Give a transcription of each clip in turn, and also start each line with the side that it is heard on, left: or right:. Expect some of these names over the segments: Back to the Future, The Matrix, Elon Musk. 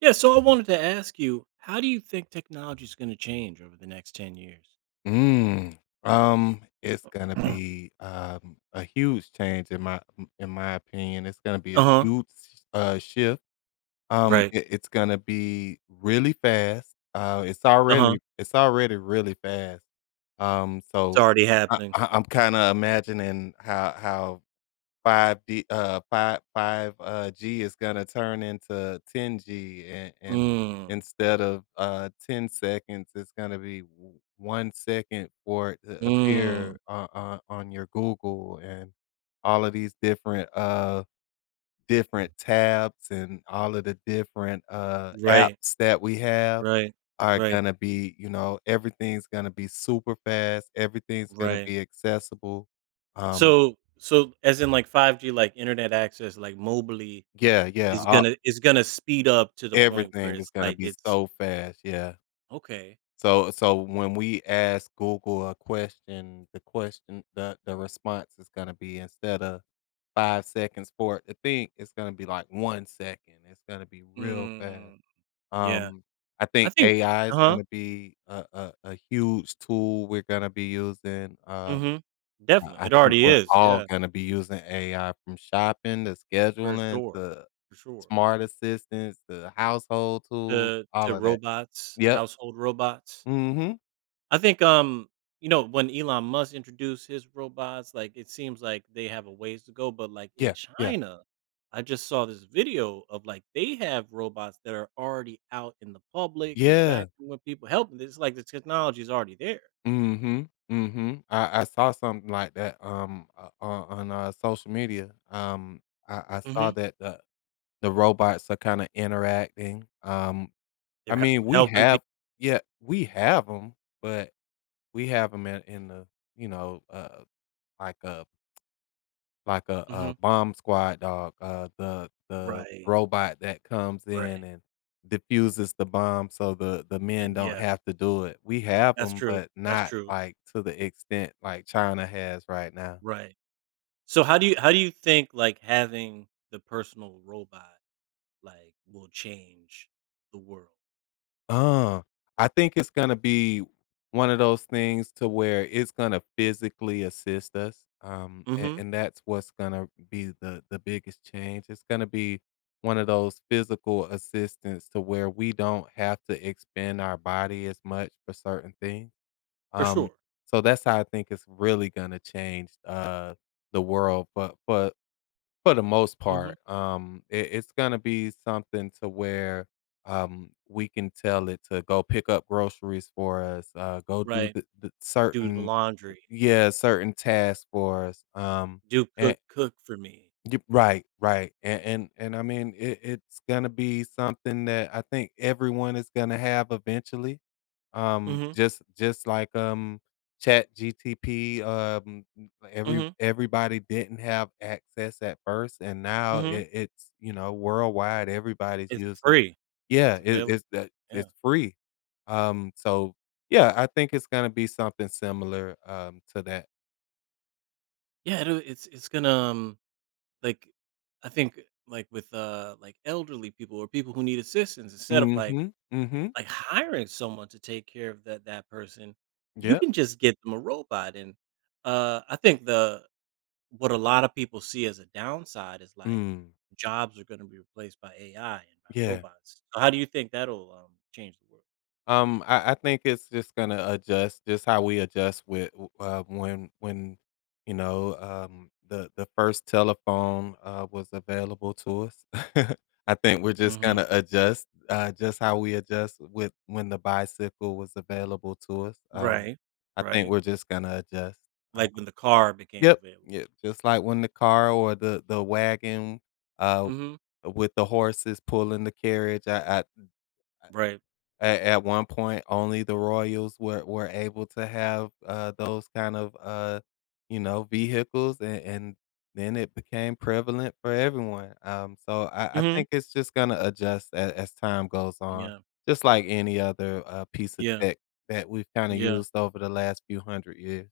right: Yeah, so I wanted to ask you, how do you think technology is going to change over the next 10 years?
left: Mm, it's gonna be, a huge change in my opinion. It's gonna be a
right: Uh-huh.
left: huge, shift.
right: Right.
left: It's gonna be really fast. It's
right: Uh-huh.
left: already it's already really fast. Um,
right: It's
left: so
right: already
left: I
right: happening.
left: I I'm kinda imagining how 5D 5 5, G is gonna turn into 10G, and
right: Mm.
left: instead of, 10 seconds, it's gonna be w 1 second for it to
right: Mm.
left: appear on on your Google, and all of these different, different tabs and all of the different,
right: Right.
left: apps that we have
right: Right.
left: are
right: Right.
left: gonna be. Everything's gonna be super fast, everything's gonna
right: Right.
left: be accessible. Um
right: So as in like 5G, like internet access, like mobily
left: Yeah, yeah,
right: is going
left: all
right: to is going to speed up to the point where
left: Everything is
right: it's
left: gonna
right: like
left: be
right: it's
left: so fast, yeah.
right: okay.
left: So when we ask Google a question, the response is gonna be instead of 5 seconds for it to think, it's gonna be like 1 second. It's gonna be real fast.
right: Mm. Yeah.
left: Um, I
right: I
left: think
right: think.
left: AI is
right: uh-huh.
left: gonna be a huge tool we're gonna be using.
right: Mm. Mhm. Definitely.
left: I
right: It
left: think
right: already
left: we're
right: is.
left: all
right: Yeah,
left: gonna be using AI from shopping to
right: for
left: scheduling
right: sure.
left: to
right: For sure.
left: smart assistants to household tools,
right: To
left: all
right: to
left: of that.
right: robots,
left: Yep.
right: household robots.
left: Mhm.
right: I think, you know, when Elon Musk introduced his robots, like, it seems like they have a ways to go, but, like, in
left: Yeah, yeah,
right: China, I just saw this video of, like, they have robots that are already out in the public,
left: yeah.
right: interacting with people, helping. It's like the technology is already there.
left: Mhm, mhm. I saw something like that, o on, social media. I saw
right: Mhm.
left: that the robots are kinda interacting.
right: They're
left: I mean, we
right: helping
left: have
right: people.
left: yeah, we have them, but we have 'em in the, you know, uh, like a Like a
right: Mhm.
left: bomb squad dog, the
right: Right,
left: robot that comes in
right: right.
left: and diffuses the bomb so the men
right: And
left: don't
right: yeah,
left: have to do it. We have
right: that's
left: them,
right: true,
left: but
right: that's
left: not,
right: true.
left: like, to the extent like China has right now.
right: Right. So how do you think, like, having the personal robot like will change the world.
left: Uh, I think it's gonna be one of those things to where it's gonna physically assist us, and
right: Mhm.
left: and that's what's gonna be the biggest change. It's gonna be one of those physical assistance to where we don't have to expend our body as much for certain things.
right: For
left: Um,
right: sure.
left: so that's how I think it's really gonna change, the world for for the most
right: Mhm.
left: part. It's gonna be something to where we can tell it to go pick up groceries for us, go do
right: Right.
left: the
right: Do the laundry,
left: yeah, certain tasks for us.
right: do cook for me.
left: Yep, right, right, and I mean, it's gonna be something that I think everyone is gonna have eventually. Um,
right: Mhm.
left: just just like, Chat GTP. M every
right: Mhm.
left: Everybody didn't have access at first, and now
right: Mhm.
left: it's worldwide, everybody's
right: It's
left: using.
right: free. And
left: Yeah,
right: it's
left: it
right: available.
left: it's that
right: Yeah.
left: it's free. So, yeah, I think it's gonna be something similar, to that.
right: Yeah, it's gonna, like, I think, like, with, like, elderly people or people who need assistance, instead of,
left: Mhm, mhm,
right: like, hiring someone to take care of that person, you
left: yep,
right: can just get them a robot, and, I think the— what a lot of people see as a downside is, like,
left: mm,
right: jobs are gonna be replaced by AI and by
left: yeah.
right: robots. So how do you think that'll, change the world?
left: I think it's just gonna adjust, just how we adjust with when the first telephone was available to us. I think we're just
right: Mhm.
left: gonna adjust, just how we adjust with when the bicycle was available to us.
right: Right.
left: I think
right: Right.
left: we're just gonna adjust. Um,
right: Like when the car became
left: yep,
right: available.
left: yep. Just like when the car or the wagon uh,
right: Mhm.
left: with the horses pulling the carriage, I
right: Right.
left: at one point, only the Royals were able to have, those kind of, vehicles, and then it became prevalent for everyone, so I
right: Mhm.
left: think it's just gonna adjust a as time goes on,
right: Yeah.
left: just like any other, piece of
right: Yeah.
left: tech that we've kinda
right: Yeah.
left: used over the last few 100 years.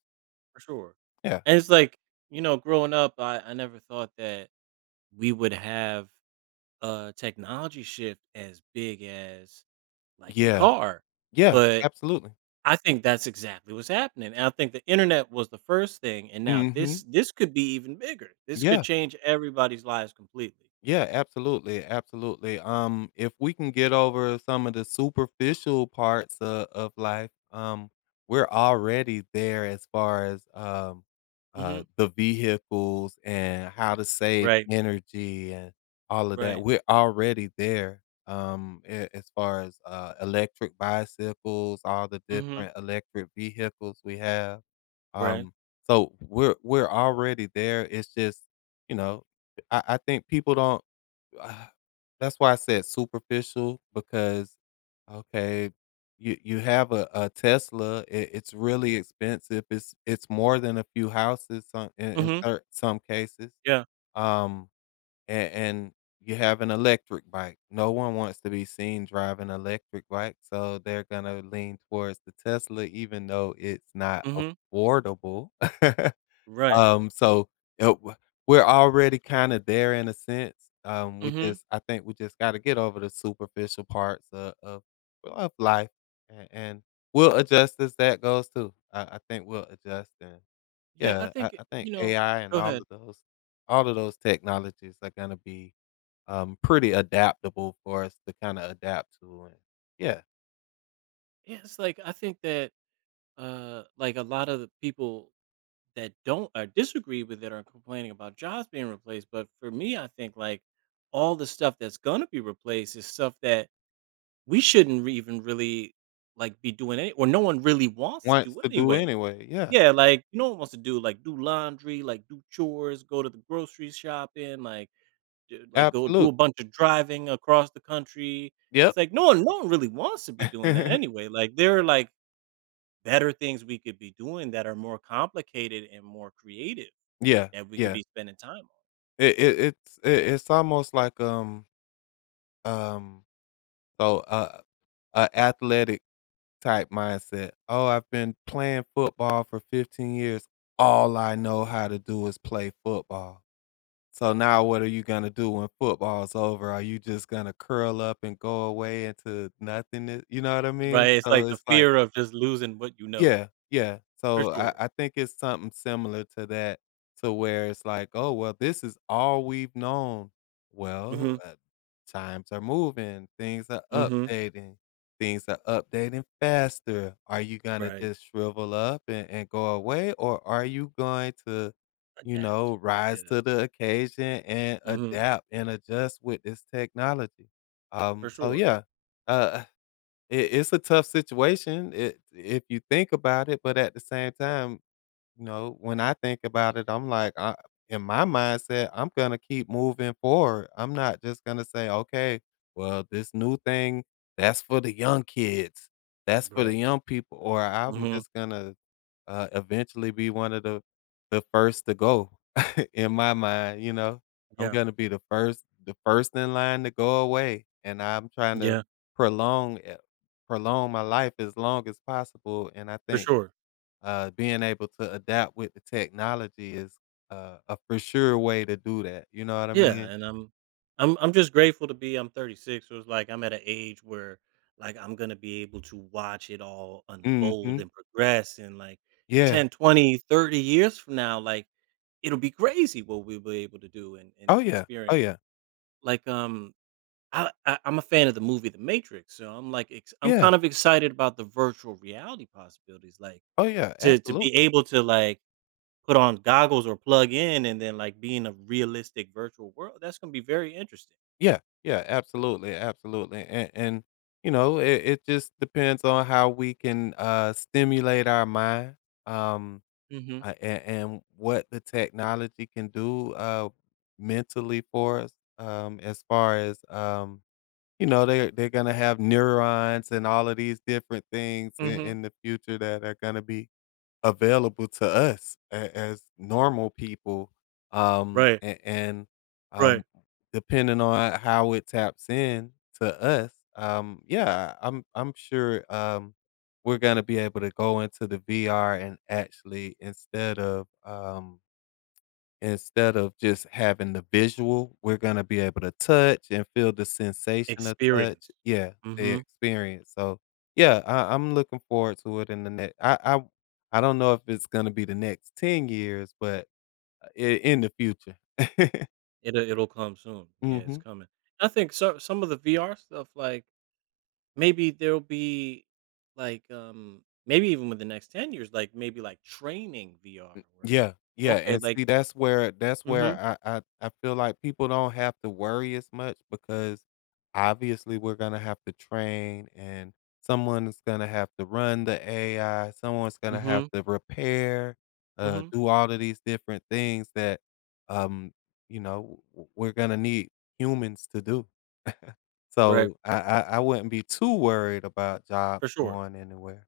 right: For sure.
left: Yeah.
right: And it's like, you know, growing up, I never thought that we would have a technology shift as big as, like, the
left: Yeah.
right: car,
left: Yeah,
right: but
left: absolutely.
right: I think that's exactly what's happening, and I think the internet was the first thing, and now this
left: Mhm.
right: this could be even bigger. This could
left: Yeah.
right: change everybody's lives completely.
left: Yeah, absolutely, absolutely. If we can get over some of the superficial parts of life, we're already there as far as
right: Mhm.
left: the vehicles and how to save
right: Right,
left: energy and all of that.
right: right.
left: We're already there. As far as electric bicycles, all the
right: Mhm.
left: different electric vehicles we have.
right: Right.
left: Um, so we're already there. It's just you know I think people don't. Ah, that's why I said superficial because, okay, you have a Tesla. It's really expensive. It's more than a few houses some, in
right: Mhm.
left: some cases.
right: Yeah.
left: Um, and you have an electric bike. No one wants to be seen driving an electric bike, so they're gonna lean towards the Tesla, even though it's not
right: Mhm.
left: affordable.
right: Right.
left: So, uh, we're already kinda there in a sense. We
right: Mhm.
left: just I think we just gotta get over the superficial parts of life, and we'll adjust as that goes too. I think we'll adjust, and
right: Yeah, I
left: yeah, I
right: think, it
left: I think
right: you know
left: AI and
right: Go
left: all
right: ahead.
left: of those all of those technologies are gonna be, pretty adaptable for us to kinda adapt to. And yeah,
right: Yeah, it's like, I think that, like, a lot of the people that don't or disagree with it are complaining about jobs being replaced, but for me, I think, like, all the stuff that's gonna be replaced is stuff that we shouldn't re even really, like, be doing any or no one really wants to
left: wants
right: do
left: to do
right: anyway.
left: anyway. Yeah,
right: Yeah, like, no one wants to do, like, do laundry, like, do chores, go to the grocery shopping, like, d like, go do
left: absolute.
right: a bunch of driving across the country.
left: Yep.
right: It's like, no one really wants to be doing that anyway. Like, there are, like, better things we could be doing that are more complicated and more creative
left: Yeah,
right: that we could
left: yeah.
right: be spending time on.
left: It's almost like, um, so, uh, a athletic type mindset. "Oh, I've been playing football for 15 years. All I know how to do is play football. So now what are you gonna do when football's over? Are you just gonna curl up and go away into nothingness?" You know what I mean?
right: Right, it's
left: So
right: like the
left: it's like,
right: fear of just losing what you know,
left: yeah, yeah.
right: for
left: So I
right: sure.
left: I think it's something similar to that, to where it's like, "Oh, well, this is all we've known." Well,
right: Mhm,
left: times are moving,
right: mhm,
left: things are updating faster. Are you gonna
right: right.
left: just shrivel up and go away, or are you going to,
right: Adapt,
left: rise
right: yeah.
left: to the occasion and
right: Mhm.
left: adapt and adjust with this technology? Um,
right: For
left: so
right: sure.
left: yeah, uh it's a tough situation it if you think about it, but at the same time, when I think about it, I'm like, I in my mindset, I'm gonna keep moving forward. I'm not just gonna say, "Okay, well, this new thing, that's for the young kids. That's for the
right: Right.
left: young people," or I'm
right: Mhm.
left: just gonna eventually be one of the first to go in my mind, you know? I'm
right: Yeah.
left: gonna be the first in line to go away, and I'm trying to
right: Yeah.
left: prolong it prolong my life as long as possible, and I
right: For
left: think,
right: sure.
left: being able to adapt with the technology is, a for sure way to do that, you know what I
right: Yeah,
left: mean?
right: and I'm just grateful to be. I'm 36, so it's like I'm at an age where like I'm going to be able to watch it all unfold
left: Mhm.
right: and progress, and like
left: Yeah.
right: 10 20, 30 years from now like it'll be crazy what we'll be able to do and
left: Oh, yeah. Oh,
right: experience.
left: yeah.
right: Like I'm a fan of the movie The Matrix, so I'm like I'm
left: Yeah.
right: kind of excited about the virtual reality possibilities, like
left: Oh, yeah.
right: to be
left: Absolutely.
right: able to like put on goggles or plug in and then like be in a realistic virtual world. That's gonna be very interesting.
left: Yeah, yeah, absolutely, absolutely, and it just depends on how we can stimulate our mind, um,
right: Mhm.
left: and what the technology can do mentally for us, as far as they are they're gonna have neurons and all of these different things in,
right: Mhm.
left: in the future that are gonna be available to us a as normal people, um,
right: Right.
left: a and, um,
right: Right.
left: depending on how it taps in to us. Yeah, I'm sure, we're gonna be able to go into the VR and actually instead of just having the visual, we're gonna be able to touch and feel the sensation of touch.
right: Experience.
left: Yeah, the
right: Mhm.
left: experience. So, yeah, I'm looking forward to it in the next I don't know if it's gonna be the next 10 years, but, I in the future.
right: It'll come soon. Yeah, it's
left: Mhm.
right: coming. I think so some of the VR stuff, like maybe there'll be like maybe even with the next 10 years, like maybe like training VR where
left: Yeah, yeah,
right: okay,
left: and
right: like
left: see, that's where that's
right: mm. Mhm.
left: where I feel like people don't have to worry as much because obviously we're gonna have to train, and someone's gonna have to run the AI, someone's
right: Mm.
left: gonna have
right: Mhm.
left: to repair,
right: Mm. Mhm.
left: do all of these different things that, um, we're gonna need humans to do.
right: Right.
left: So I wouldn't be too worried about jobs
right: For sure.
left: going anywhere.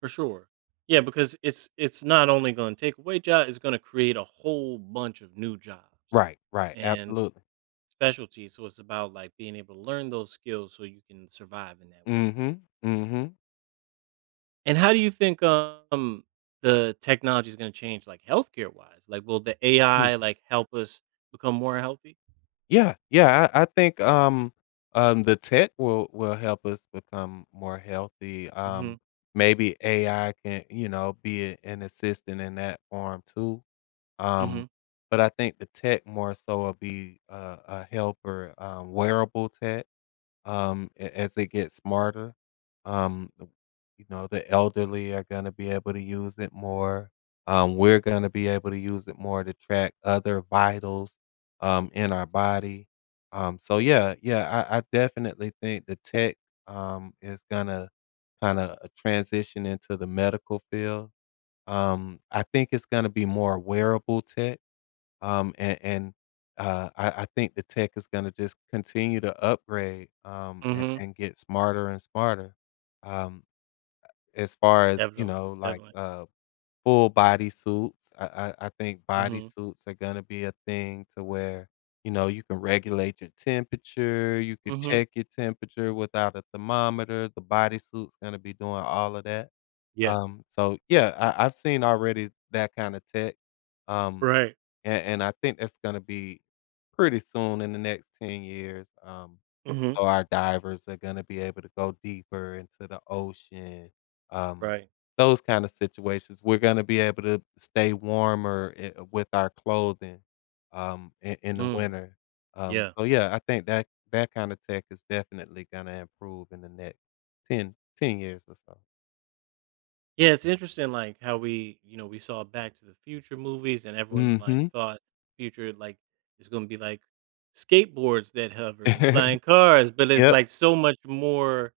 right: For sure. Yeah, because it's not only going to take away job, it's going to create a whole bunch of new jobs
left: Right, right,
right: and
left: absolutely.
right: specialties. So it's about like being able to learn those skills so you can survive in that world.
left: Mm-hmm. Mm-hmm.
right: And how do you think the technology is going to change like healthcare wise? Like will the AI like help us become more healthy?
left: Yeah, yeah, I think, the tech will help us become more healthy,
right: Mhm.
left: maybe AI can, be a an assistant in that form too, um,
right: Mhm.
left: but I think the tech more so will be a helper, wearable tech, as they get smarter. Um, the- the elderly are going to be able to use it more. We're going to be able to use it more to track other vitals in our body. So yeah, yeah, I definitely think the tech is going to kind of transition into the medical field. I think it's going to be more wearable tech and I think the tech is going to just continue to upgrade and,
right: Mhm.
left: and get smarter and smarter. Um, as far as
right: Definitely.
left: like
right: Definitely.
left: full body suits, I think body
right: Mhm.
left: suits are going to be a thing to where you can regulate your temperature, you could
right: Mhm.
left: check your temperature without a thermometer. The bodysuit's going to be doing all of that.
right: Yeah.
left: So yeah, I've seen already that kind of tech. Um,
right: Right.
left: and I think that's going to be pretty soon in the next 10 years. Um,
right: Mhm.
left: so our divers are going to be able to go deeper into the ocean. Um,
right: Right.
left: those kind of situations. We're going to be able to stay warmer with our clothing in the
right: Mm.
left: winter. Um,
right: Yeah.
left: so yeah, I think that that kind of tech is definitely going to improve in the next ten years or so.
right: Yeah, it's interesting, like how we, you know, we saw Back to the Future movies, and everyone like
left: Hmm.
right: thought future like is going to be like skateboards that hover and flying cars, but it's
left: Yep.
right: like so much more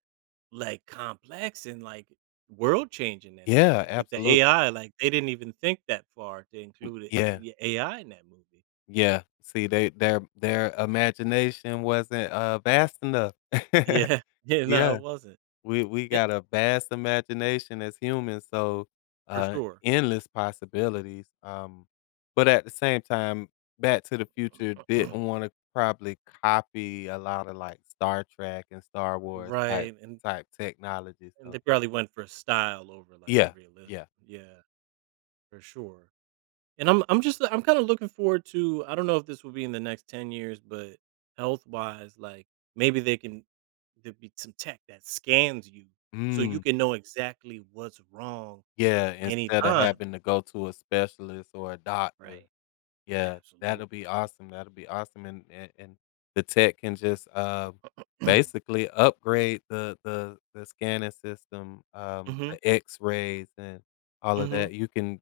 right: like complex and like world changing than that.
left: Yeah,
right: Like with the
left: absolutely.
right: AI, like they didn't even think that far to include
left: Yeah,
right: AI in that movie.
left: yeah. See, they their imagination wasn't, vast enough.
right: Yeah, yeah, no,
left: Yeah.
right: it wasn't
left: We
right: it,
left: got a vast imagination as humans, so,
right: for
left: uh,
right: sure.
left: endless possibilities, but at the same time, Back to the Future didn't wanna probably copy a lot of, like, Star Trek and Star Wars type
right: Right, and
left: type technology,
right: and
left: so.
right: they probably went for style over like
left: Yeah,
right: realism.
left: yeah.
right: Yeah, for sure. And I'm just, I'm kind of looking forward to— I don't know if this will be in the next 10 years, but health wise, like maybe they can there be some tech that scans you so you
left: Mm.
right: can know exactly what's wrong
left: Yeah,
right: at any
left: instead of
right: time.
left: having to go to a specialist or a doctor.
right: Right.
left: Yeah,
right: Absolutely.
left: that'll be awesome, and the tech can just, basically upgrade the scanning system,
right: Mm-hmm.
left: the X-rays and all of
right: Mm-hmm.
left: that. You can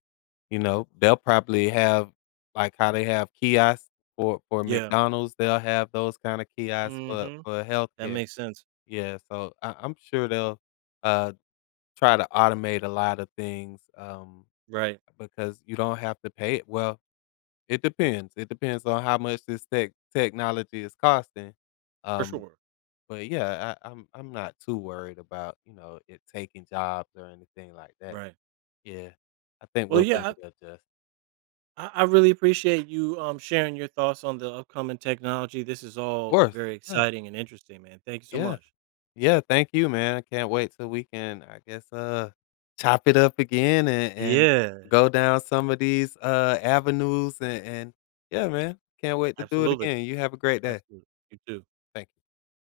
left: you know, they'll probably have, like, how they have kiosks for
right: Yeah.
left: McDonald's, they'll have those kinda kiosks for
right: Mm-hmm.
left: for
right: That
left: healthcare.
right: makes sense.
left: Yeah, so I'm sure they'll, uh, try to automate a lot of things,
right: Right.
left: because you don't have to pay it. Well, it depends. It depends on how much this technology is costing.
right: For
left: Um,
right: sure.
left: but yeah, I'm not too worried about it taking jobs or anything like that.
right: Right.
left: Yeah, I think
right: Well,
left: we'll be able
right: yeah,
left: to adjust.
right: I really appreciate you sharing your thoughts on the upcoming technology. This is
left: Of
right: all
left: course.
right: very
left: Yeah.
right: exciting and interesting, man. Thank you so
left: Yeah.
right: much.
left: Yeah. Thank you, man. I can't wait till we can. I guess chop it up again and
right: Yeah.
left: go down some of these avenues and yeah, man. Can't wait to do it
right: Absolutely,
left: again. You have a great day.
right: absolutely. You too.
left: Thank you.